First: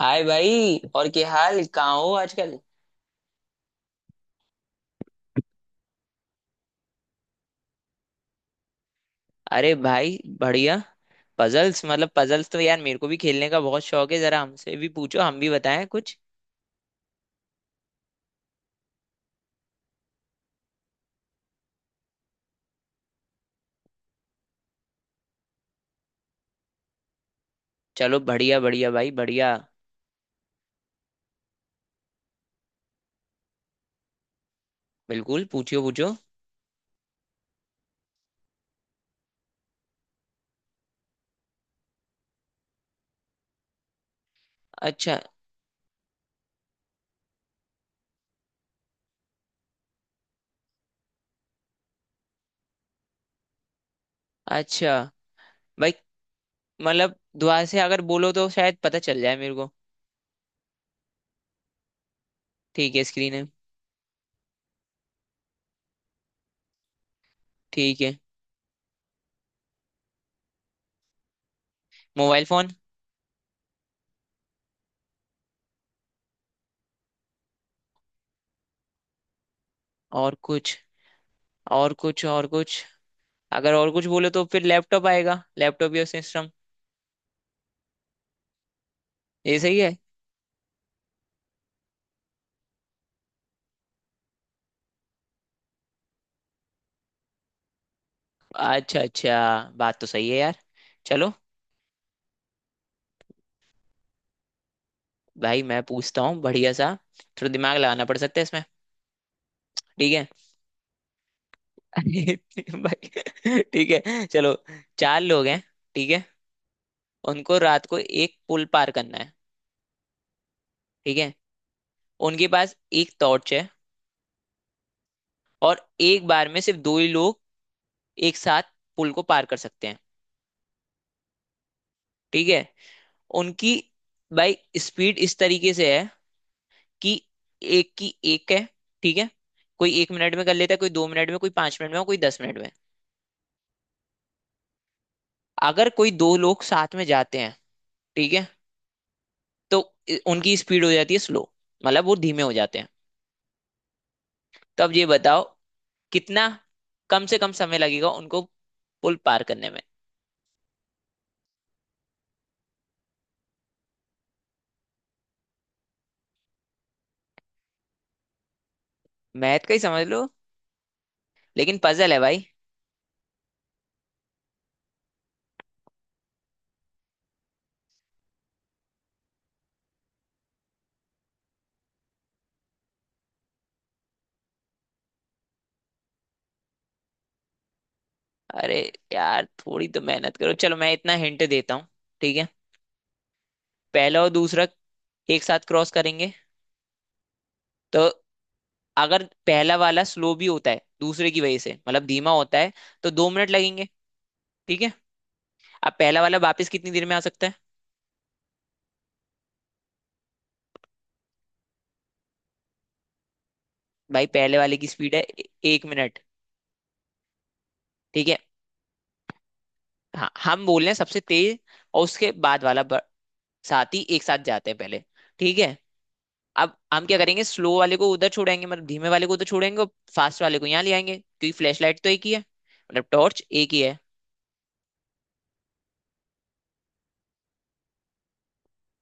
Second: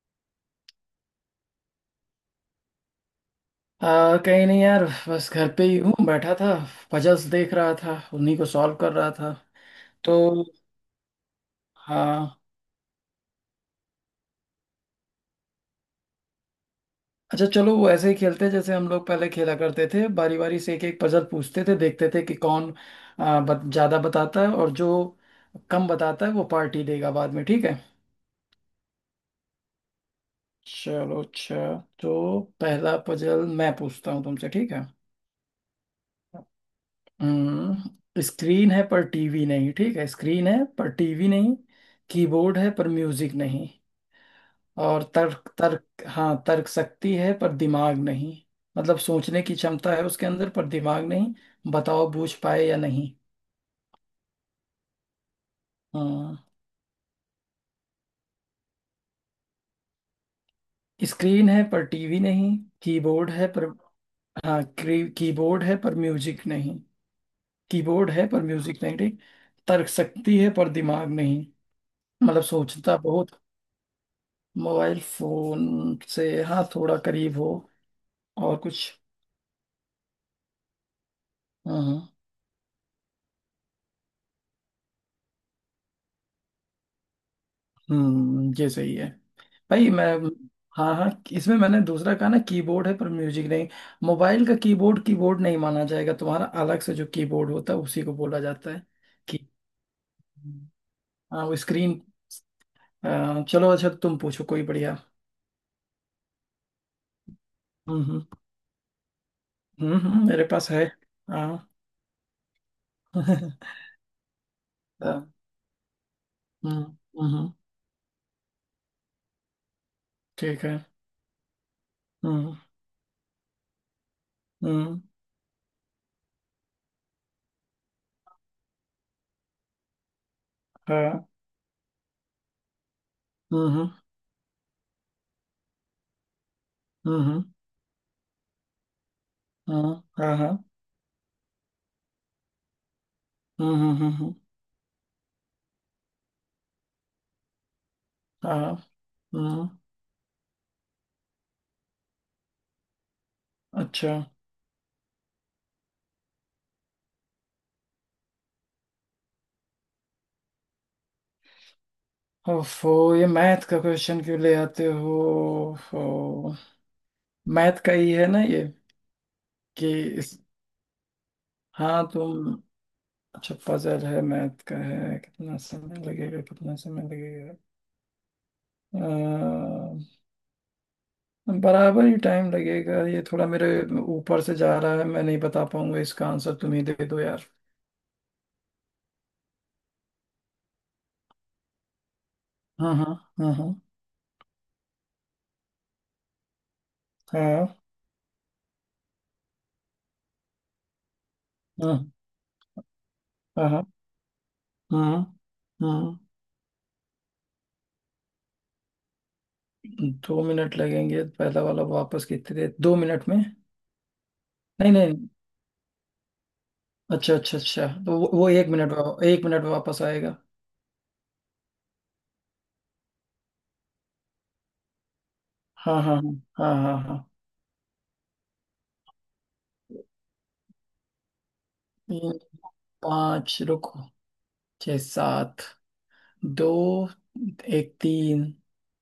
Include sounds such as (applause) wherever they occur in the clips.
हाय भाई, और क्या हाल? कहाँ हो आजकल? कहीं नहीं यार, बस घर पे ही हूँ बैठा था। पजल्स देख रहा था, उन्हीं को सॉल्व कर रहा था। अरे भाई तो बढ़िया। पजल्स मतलब, हाँ। पजल्स तो यार मेरे को भी खेलने का बहुत शौक है। जरा हमसे भी पूछो, हम भी बताएं कुछ। अच्छा चलो, वो ऐसे ही खेलते हैं जैसे हम लोग पहले खेला करते थे, बारी बारी से एक एक पजल पूछते थे, देखते थे कि कौन ज्यादा बताता है और जो कम बताता है वो पार्टी देगा बाद में, ठीक है? चलो बढ़िया, बढ़िया भाई, बढ़िया। चलो अच्छा। तो पहला पजल मैं पूछता हूँ तुमसे, ठीक है? बिल्कुल, पूछियो पूछो। हम्म स्क्रीन है पर टीवी नहीं। ठीक है, स्क्रीन है पर टीवी नहीं। कीबोर्ड है पर म्यूजिक नहीं। और अच्छा, तर्क तर्क हाँ, तर्क शक्ति है पर दिमाग नहीं। मतलब सोचने की क्षमता है उसके अंदर पर दिमाग नहीं। बताओ बूझ पाए या नहीं? अच्छा भाई। हाँ, मतलब दुआ से अगर बोलो तो शायद पता चल जाए मेरे को। स्क्रीन है पर टीवी नहीं। ठीक है, कीबोर्ड स्क्रीन है। है पर, हाँ, कीबोर्ड है पर म्यूजिक नहीं। ठीक कीबोर्ड है। है पर म्यूजिक नहीं, ठीक। तर्क शक्ति है पर दिमाग नहीं। मतलब मोबाइल फोन। सोचता बहुत। मोबाइल फोन से हाँ थोड़ा करीब हो। और कुछ? और कुछ? हाँ और हाँ। कुछ? और कुछ? अगर और कुछ बोलो तो फिर लैपटॉप आएगा, लैपटॉप या सिस्टम। ये सही है। ये सही भाई है। मैं, हाँ हाँ, इसमें मैंने दूसरा कहा ना, कीबोर्ड है पर म्यूजिक नहीं। मोबाइल का कीबोर्ड कीबोर्ड नहीं माना जाएगा, तुम्हारा अलग से जो कीबोर्ड होता है उसी को बोला जाता है अच्छा, अच्छा। कि। बात तो सही है यार। चलो। हाँ वो स्क्रीन। चलो अच्छा, तुम पूछो कोई बढ़िया। भाई, मैं पूछता हूँ बढ़िया सा। थोड़ा दिमाग हम्म लगाना पड़ हम्म सकता है इसमें। ठीक है। मेरे पास है। हाँ। (laughs) (laughs) हाँ। भाई। ठीक है, चलो। चार लोग हैं। ठीक है। हम्म। हम्म। उनको रात को एक पुल पार करना है। ठीक है। ठीक है। उनके हम्म। पास एक टॉर्च है। हम्म। और एक बार में सिर्फ दो ही लोग एक साथ पुल को पार कर सकते हैं। हाँ। ठीक है। हम्म। उनकी, हम्म। भाई, स्पीड इस तरीके से है कि हम्म। एक की एक है। ठीक है। हम्म। कोई एक मिनट हाँ में हाँ। कर लेता है, कोई दो मिनट में, कोई 5 मिनट में और कोई 10 मिनट में। हम्म। हम्म। हम्म। हम्म। अगर कोई दो लोग साथ में जाते हैं, ठीक है, हाँ। हम्म। तो उनकी स्पीड हो जाती है स्लो। मतलब वो धीमे हो जाते हैं। अच्छा। तो अब ये बताओ कितना कम से कम समय लगेगा उनको पुल पार करने में। ओफो, ये मैथ का क्वेश्चन क्यों ले आते हो? ओफो, मैथ का ही है ना ये? मैथ का ही कि समझ लो। इस, लेकिन हाँ पजल है भाई। तुम। अच्छा पजल है, मैथ का है, कितना समय लगेगा, कितना समय लगेगा? अ, बराबर ही टाइम लगेगा, ये थोड़ा मेरे ऊपर से जा रहा है, मैं नहीं बता पाऊंगा, इसका आंसर तुम ही दे दो यार। अरे यार, थोड़ी तो मेहनत करो। चलो, मैं इतना हिंट देता हूँ। ठीक है। हाँ हाँ हाँ हाँ पहला और दूसरा एक साथ क्रॉस करेंगे। तो अगर पहला वाला स्लो भी होता है दूसरे की वजह से, मतलब हाँ धीमा होता है, तो 2 मिनट हाँ लगेंगे। ठीक है। हाँ हाँ, अब हाँ। पहला वाला वापस कितनी देर में आ सकता है? 2 मिनट लगेंगे, पहला वाला वापस कितने, 2 मिनट में? भाई, पहले वाले की नहीं स्पीड नहीं, है 1 मिनट। अच्छा अच्छा अच्छा, तो ठीक वो, है। वो 1 मिनट 1 मिनट में वापस हाँ, आएगा। हम बोल रहे हैं सबसे तेज। और उसके बाद वाला साथी एक साथ जाते हैं पहले। ठीक है। हाँ हाँ हाँ हाँ अब हाँ हम क्या हाँ। करेंगे, स्लो वाले को उधर छोड़ेंगे, मतलब धीमे वाले को उधर छोड़ेंगे और फास्ट वाले को यहाँ ले आएंगे, क्योंकि फ्लैश लाइट तो एक ही तीन, है, मतलब टॉर्च पाँच एक ही है। रुको, छः सात, दो, एक तीन,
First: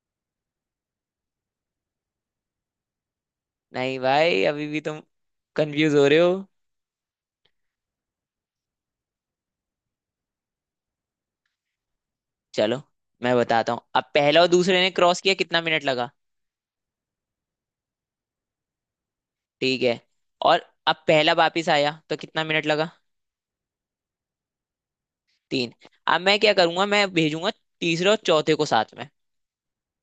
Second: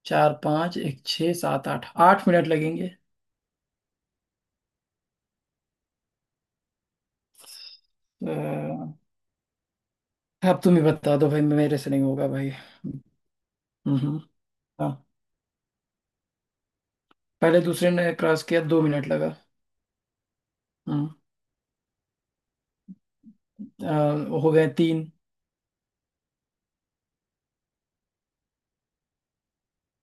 चार पाँच एक छः सात आठ, 8 मिनट लगेंगे। नहीं भाई, अभी भी तुम कंफ्यूज हो रहे हो। अ, अब तुम ही बता दो भाई, मेरे से नहीं होगा भाई। चलो, मैं बताता हूँ। हम्म। अब हम्म। पहला और दूसरे ने हाँ, क्रॉस किया, कितना मिनट लगा? पहले दूसरे ने क्रॉस किया, 2 मिनट लगा। ठीक है। और अब हम्म पहला वापिस आया तो कितना मिनट लगा? हो गए तीन। तीन। अब मैं क्या करूंगा, मैं भेजूंगा तीसरे और चौथे को साथ में।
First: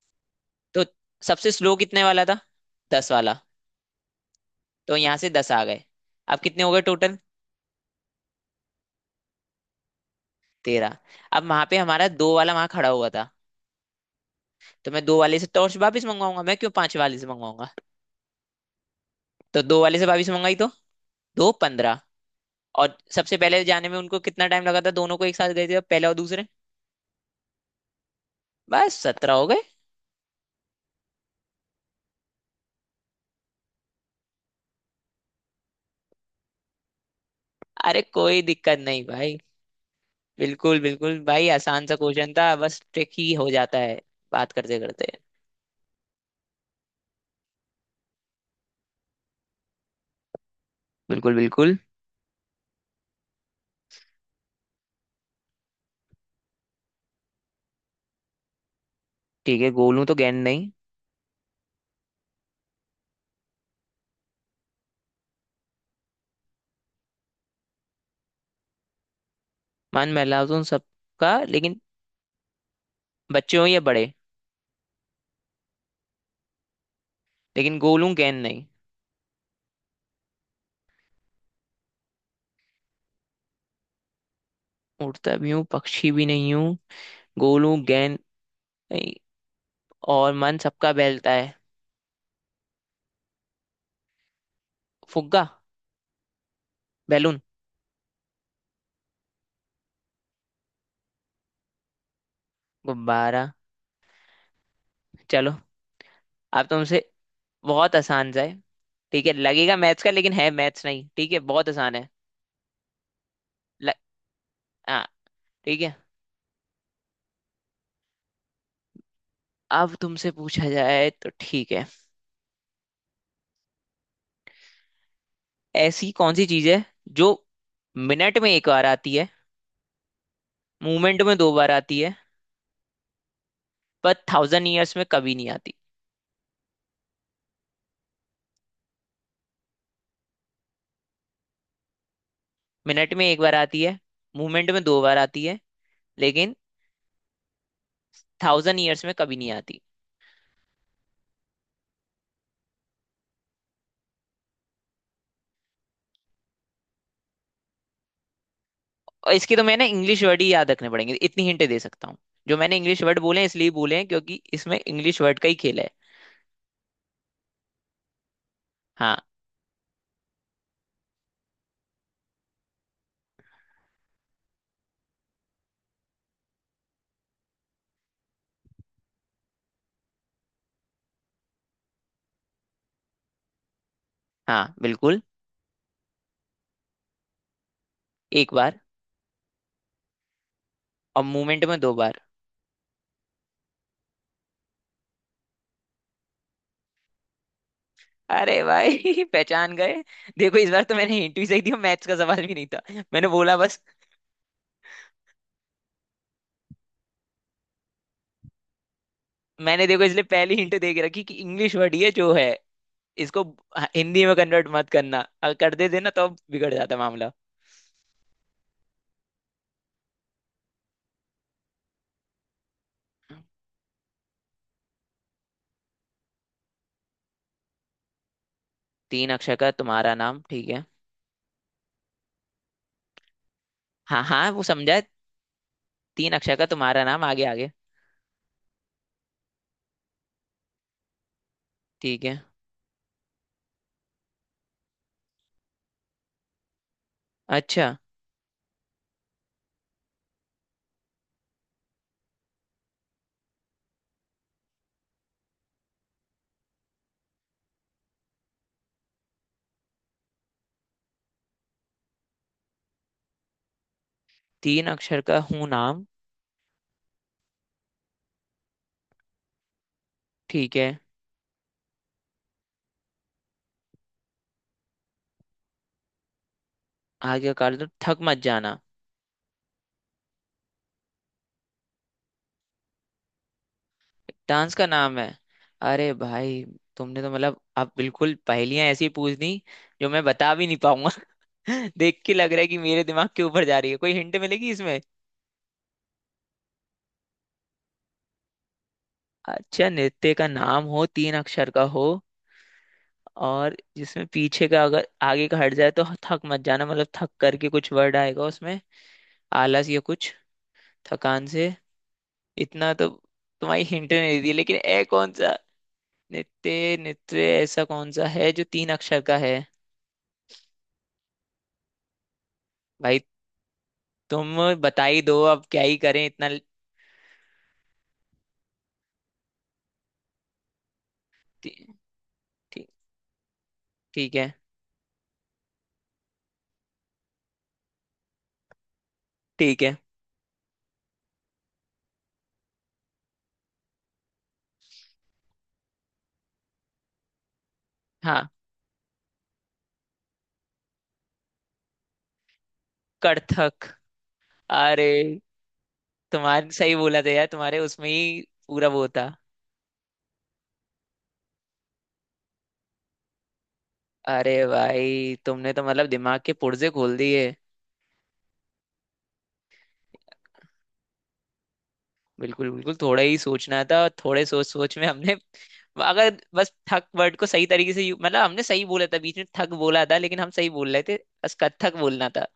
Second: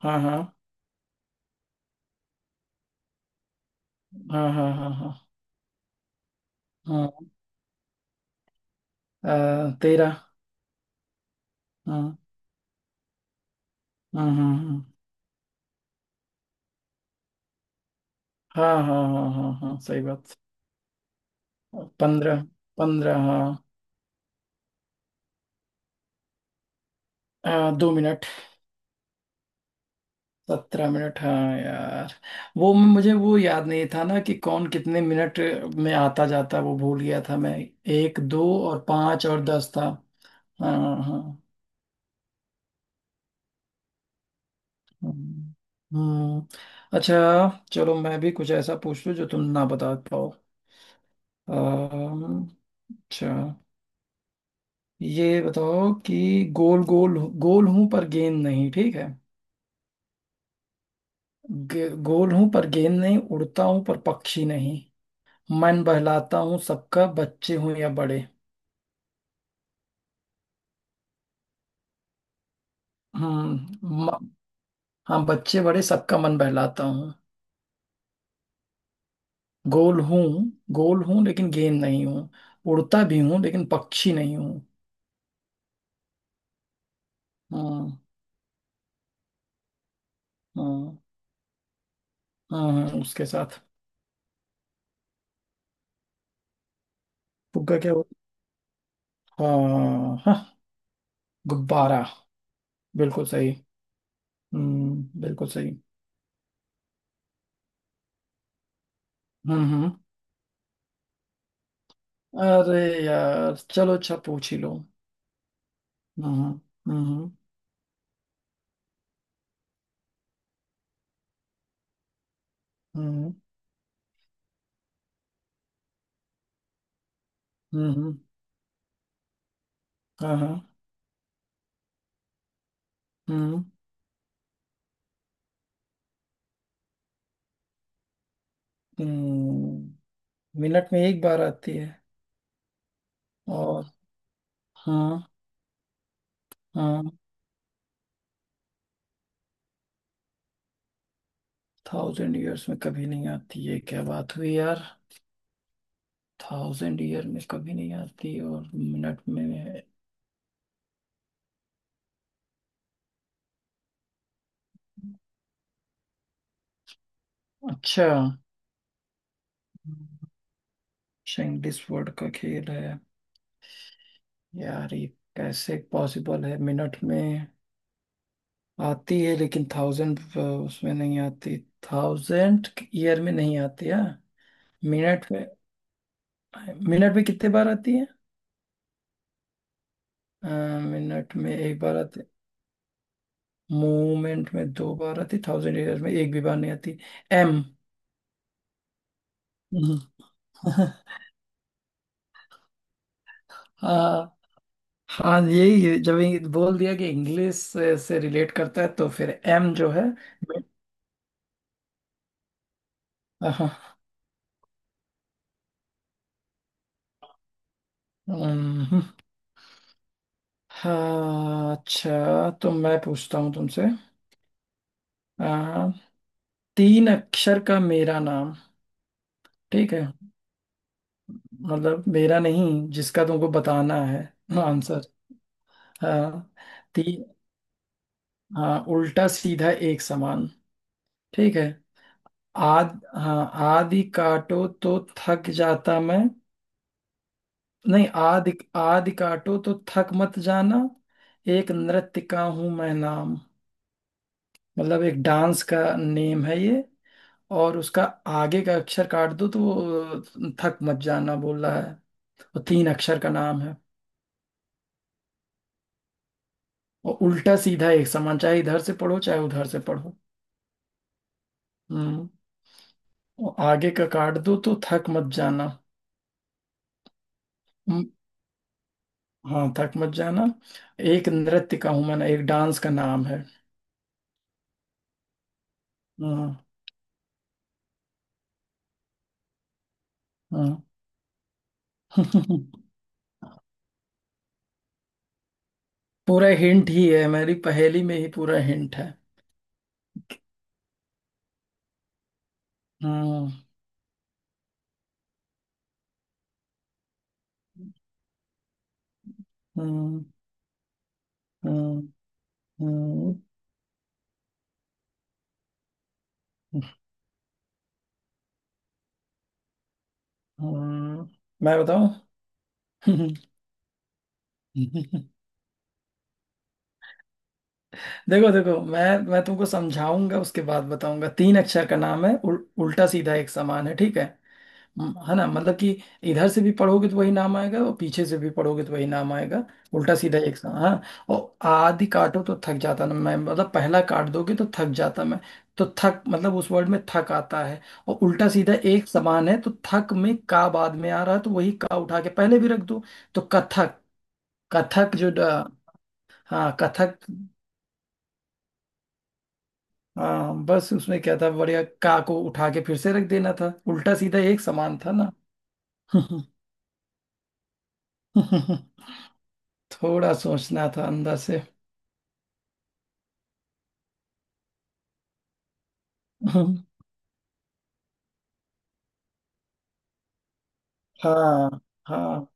हाँ हाँ तो सबसे स्लो कितने वाला था? 10 वाला। हाँ हाँ हाँ तो हाँ यहाँ से 10 आ गए। अब कितने हो गए टोटल? हाँ। 13। 13। अब वहां पे हमारा हाँ दो वाला वहां खड़ा हुआ था। हाँ हाँ तो मैं दो वाले से टॉर्च वापिस मंगवाऊंगा, मैं क्यों पांच वाले से मंगवाऊंगा? हाँ हाँ हाँ हाँ हाँ तो हाँ, दो वाले सही से वापिस बात। मंगाई, तो दो 15। 15, और 15 सबसे हाँ। पहले जाने में उनको कितना टाइम लगा था, दोनों को, एक साथ गए थे पहला और दूसरे? 2 मिनट। बस 17 हो गए। 17 मिनट हाँ यार, वो मुझे वो याद नहीं था ना कि कौन कितने मिनट में आता जाता, वो भूल गया था मैं। अरे एक, कोई दो, दिक्कत और नहीं पाँच भाई। और 10 था। बिल्कुल हाँ बिल्कुल हाँ। भाई, आसान सा क्वेश्चन था, बस ट्रिक ही हो जाता है। बात करते करते। हम्म हम्म, अच्छा चलो, मैं भी कुछ ऐसा पूछ लूँ जो तुम ना बता पाओ। बिल्कुल बिल्कुल। अम्म, अच्छा, ये बताओ कि गोल गोल गोल हूं पर गेंद नहीं, ठीक है? ठीक है, गोलू तो गेंद नहीं। गोल हूं पर गेंद नहीं, उड़ता हूं पर पक्षी नहीं, मन बहलाता हूँ सबका, बच्चे हूँ या बड़े। मान महलाजुन सबका, लेकिन बच्चे हो या हम्म। बड़े। म- हाँ, बच्चे बड़े सबका मन बहलाता हूँ। लेकिन गोलू गेंद नहीं। गोल हूँ गोल हूँ लेकिन गेंद नहीं हूँ। उड़ता भी हूँ लेकिन पक्षी नहीं हूँ। उड़ता भी हूँ, पक्षी भी नहीं हूँ। गोलू हाँ गेंद नहीं, और मन सबका हाँ बहलता है। हाँ हाँ, उसके साथ। फुग्गा, बैलून, फुग्गा क्या होता? हाँ हाँ, गुब्बारा। बिल्कुल गुब्बारा। सही। हम्म, बिल्कुल चलो, सही। अब तुमसे। बहुत आसान सा है। ठीक है, हम्म लगेगा हम्म मैथ्स का, लेकिन है मैथ्स नहीं। ठीक है, बहुत आसान है। अरे यार ल... चलो अच्छा, पूछ ही लो। हाँ। ठीक है। हम्म। हम्म। अब तुमसे पूछा जाए तो ठीक है। हम्म। ऐसी कौन सी चीज है जो हम्म। हम्म। हम्म। मिनट में एक बार आती है, हाँ हाँ। मूवमेंट में दो बार आती है, हम्म पर 1000 ईयर्स में कभी नहीं आती? हम्म मिनट में एक बार आती है। मिनट में एक बार आती और है, मूवमेंट में दो बार हाँ आती है, लेकिन हाँ, 1000 ईयर्स में कभी नहीं आती। थाउजेंड ईयर्स में कभी नहीं आती है, क्या बात हुई यार? थाउजेंड ईयर में कभी नहीं आती और मिनट और इसके तो मैं में। ना इंग्लिश वर्ड ही याद रखने पड़ेंगे, इतनी हिंट दे सकता हूँ। जो मैंने इंग्लिश वर्ड बोले हैं, इसलिए बोले हैं क्योंकि इसमें इंग्लिश वर्ड का ही खेल है। अच्छा। हाँ, अच्छा, इंग्लिश वर्ड का खेल है। यार ये कैसे पॉसिबल है? मिनट में आती है लेकिन थाउजेंड उसमें नहीं आती। थाउजेंड ईयर में नहीं आती है, हाँ, बिल्कुल। मिनट में, मिनट में कितने बार आती है? एक बार, अ, और मिनट में मूवमेंट में एक दो बार बार। आती, मूवमेंट में दो बार आती, थाउजेंड ईयर्स में एक भी बार नहीं आती, एम। अरे भाई (laughs) पहचान गए। (laughs) देखो, इस बार तो मैंने हिंट भी सही दी, मैथ्स का सवाल भी नहीं था। मैंने बोला बस। हाँ हाँ, यही है। जब ये बोल दिया कि इंग्लिश से रिलेट करता है, तो फिर एम मैंने जो देखो है। इसलिए पहली हिंट दे के रखी कि इंग्लिश वर्ड ये जो है, इसको, हाँ। हाँ, हिंदी में कन्वर्ट मत करना, अगर कर देते ना तो बिगड़ जाता मामला। हम्म, हाँ, अच्छा, तो मैं पूछता हूँ तुमसे। आ, तीन अक्षर का मेरा नाम। तीन अक्षर का ठीक है, तुम्हारा नाम। ठीक है। मतलब मेरा नहीं, जिसका तुमको बताना है हाँ, हाँ, वो समझा है। आंसर। तीन हाँ। अक्षर का तुम्हारा नाम, ती आगे आगे। हाँ, उल्टा सीधा एक समान, ठीक है। ठीक है। आद हाँ, आदि काटो तो थक जाता मैं। अच्छा। नहीं, आदि आदि काटो तो थक मत जाना। एक नृत्य का हूं मैं नाम, मतलब एक डांस का नेम है ये, और उसका आगे का अक्षर काट दो तो वो थक मत जाना बोल रहा है। वो तीन अक्षर का नाम है, तीन अक्षर का हूँ नाम। और उल्टा सीधा एक समान, चाहे इधर से पढ़ो चाहे उधर से पढ़ो। ठीक है। हम्म और आगे का काट दो तो थक मत जाना। आगे कर दो हम्म, थक मत जाना। हाँ, थक मत जाना। एक नृत्य का हूं मैं ना, एक डांस का नाम है। डांस का नाम है। अरे भाई, हाँ तुमने तो मतलब अब बिल्कुल पहेलियां ऐसी पूछ दी जो मैं बता भी हाँ। नहीं पाऊंगा। (laughs) देख के लग रहा है (laughs) कि मेरे दिमाग के ऊपर जा रही है। कोई हिंट मिलेगी इसमें? पूरा हिंट ही है, मेरी पहेली में ही पूरा हिंट है। अच्छा, नृत्य का नाम हो, तीन अक्षर का हो, हाँ और जिसमें पीछे का, अगर आगे का हट जाए, तो थक मत जाना, मतलब थक करके कुछ वर्ड आएगा उसमें। आलस या हाँ कुछ, थकान से। हाँ इतना तो हाँ तुम्हारी हिंट नहीं दी, लेकिन ए कौन सा नित्य, नित्य ऐसा कौन सा है जो तीन अक्षर का है? हाँ। मैं बताऊं? भाई, तुम बता ही दो (laughs) अब, क्या ही करें, इतना देखो देखो, मैं तुमको समझाऊंगा उसके बाद बताऊंगा। तीन ठी- अक्षर का नाम है, ठी- उल्टा सीधा एक समान है, ठीक है? ठीक है। हाँ, है ना, मतलब कि इधर से भी पढ़ोगे तो वही नाम आएगा और पीछे से भी पढ़ोगे तो वही नाम आएगा। ठीक है। उल्टा सीधा एक सा, हाँ। और आदि काटो तो थक जाता ना मैं, मतलब पहला काट दोगे तो थक जाता मैं, तो थक मतलब उस वर्ड में थक आता है। और उल्टा हाँ। सीधा एक समान है, तो थक में का बाद में आ रहा है, तो वही का उठा के पहले भी रख दो, तो कड़थक। कथक। अरे, कथक जो तुम्हारे हाँ, सही कथक। बोला था यार, तुम्हारे उसमें ही पूरा वो था। हाँ, बस उसमें क्या था, बढ़िया का को उठा के फिर से रख देना था, उल्टा सीधा अरे एक समान था ना। भाई, तुमने तो मतलब दिमाग के पुर्जे खोल दिए। (laughs) थोड़ा सोचना था अंदर से। बिल्कुल बिल्कुल, थोड़ा ही सोचना था, थोड़े सोच सोच में हमने। अगर बस (laughs) ठक वर्ड को सही तरीके से मतलब हमने सही बोला था, बीच में ठक बोला था, लेकिन हम सही बोल रहे थे। बस हाँ कत्थक बोलना था। हाँ,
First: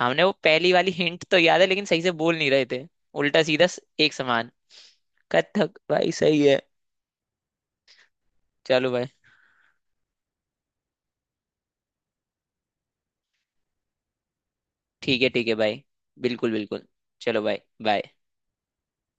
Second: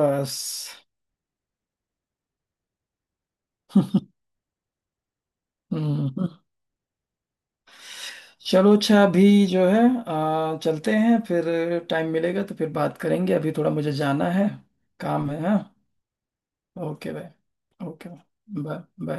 हमने वो पहली वाली हिंट तो याद है, लेकिन सही से बोल नहीं रहे थे। उल्टा सीधा (laughs) एक समान। कत्थक भाई हम्म। सही है। चलो चलो अच्छा, भाई। अभी जो है, चलते हैं फिर। टाइम मिलेगा तो फिर बात करेंगे, अभी थोड़ा मुझे जाना है, ठीक है, काम है। ठीक है हाँ, भाई। बिल्कुल बिल्कुल। ओके चलो भाई, भाई, ओके। बाय। Bye bye.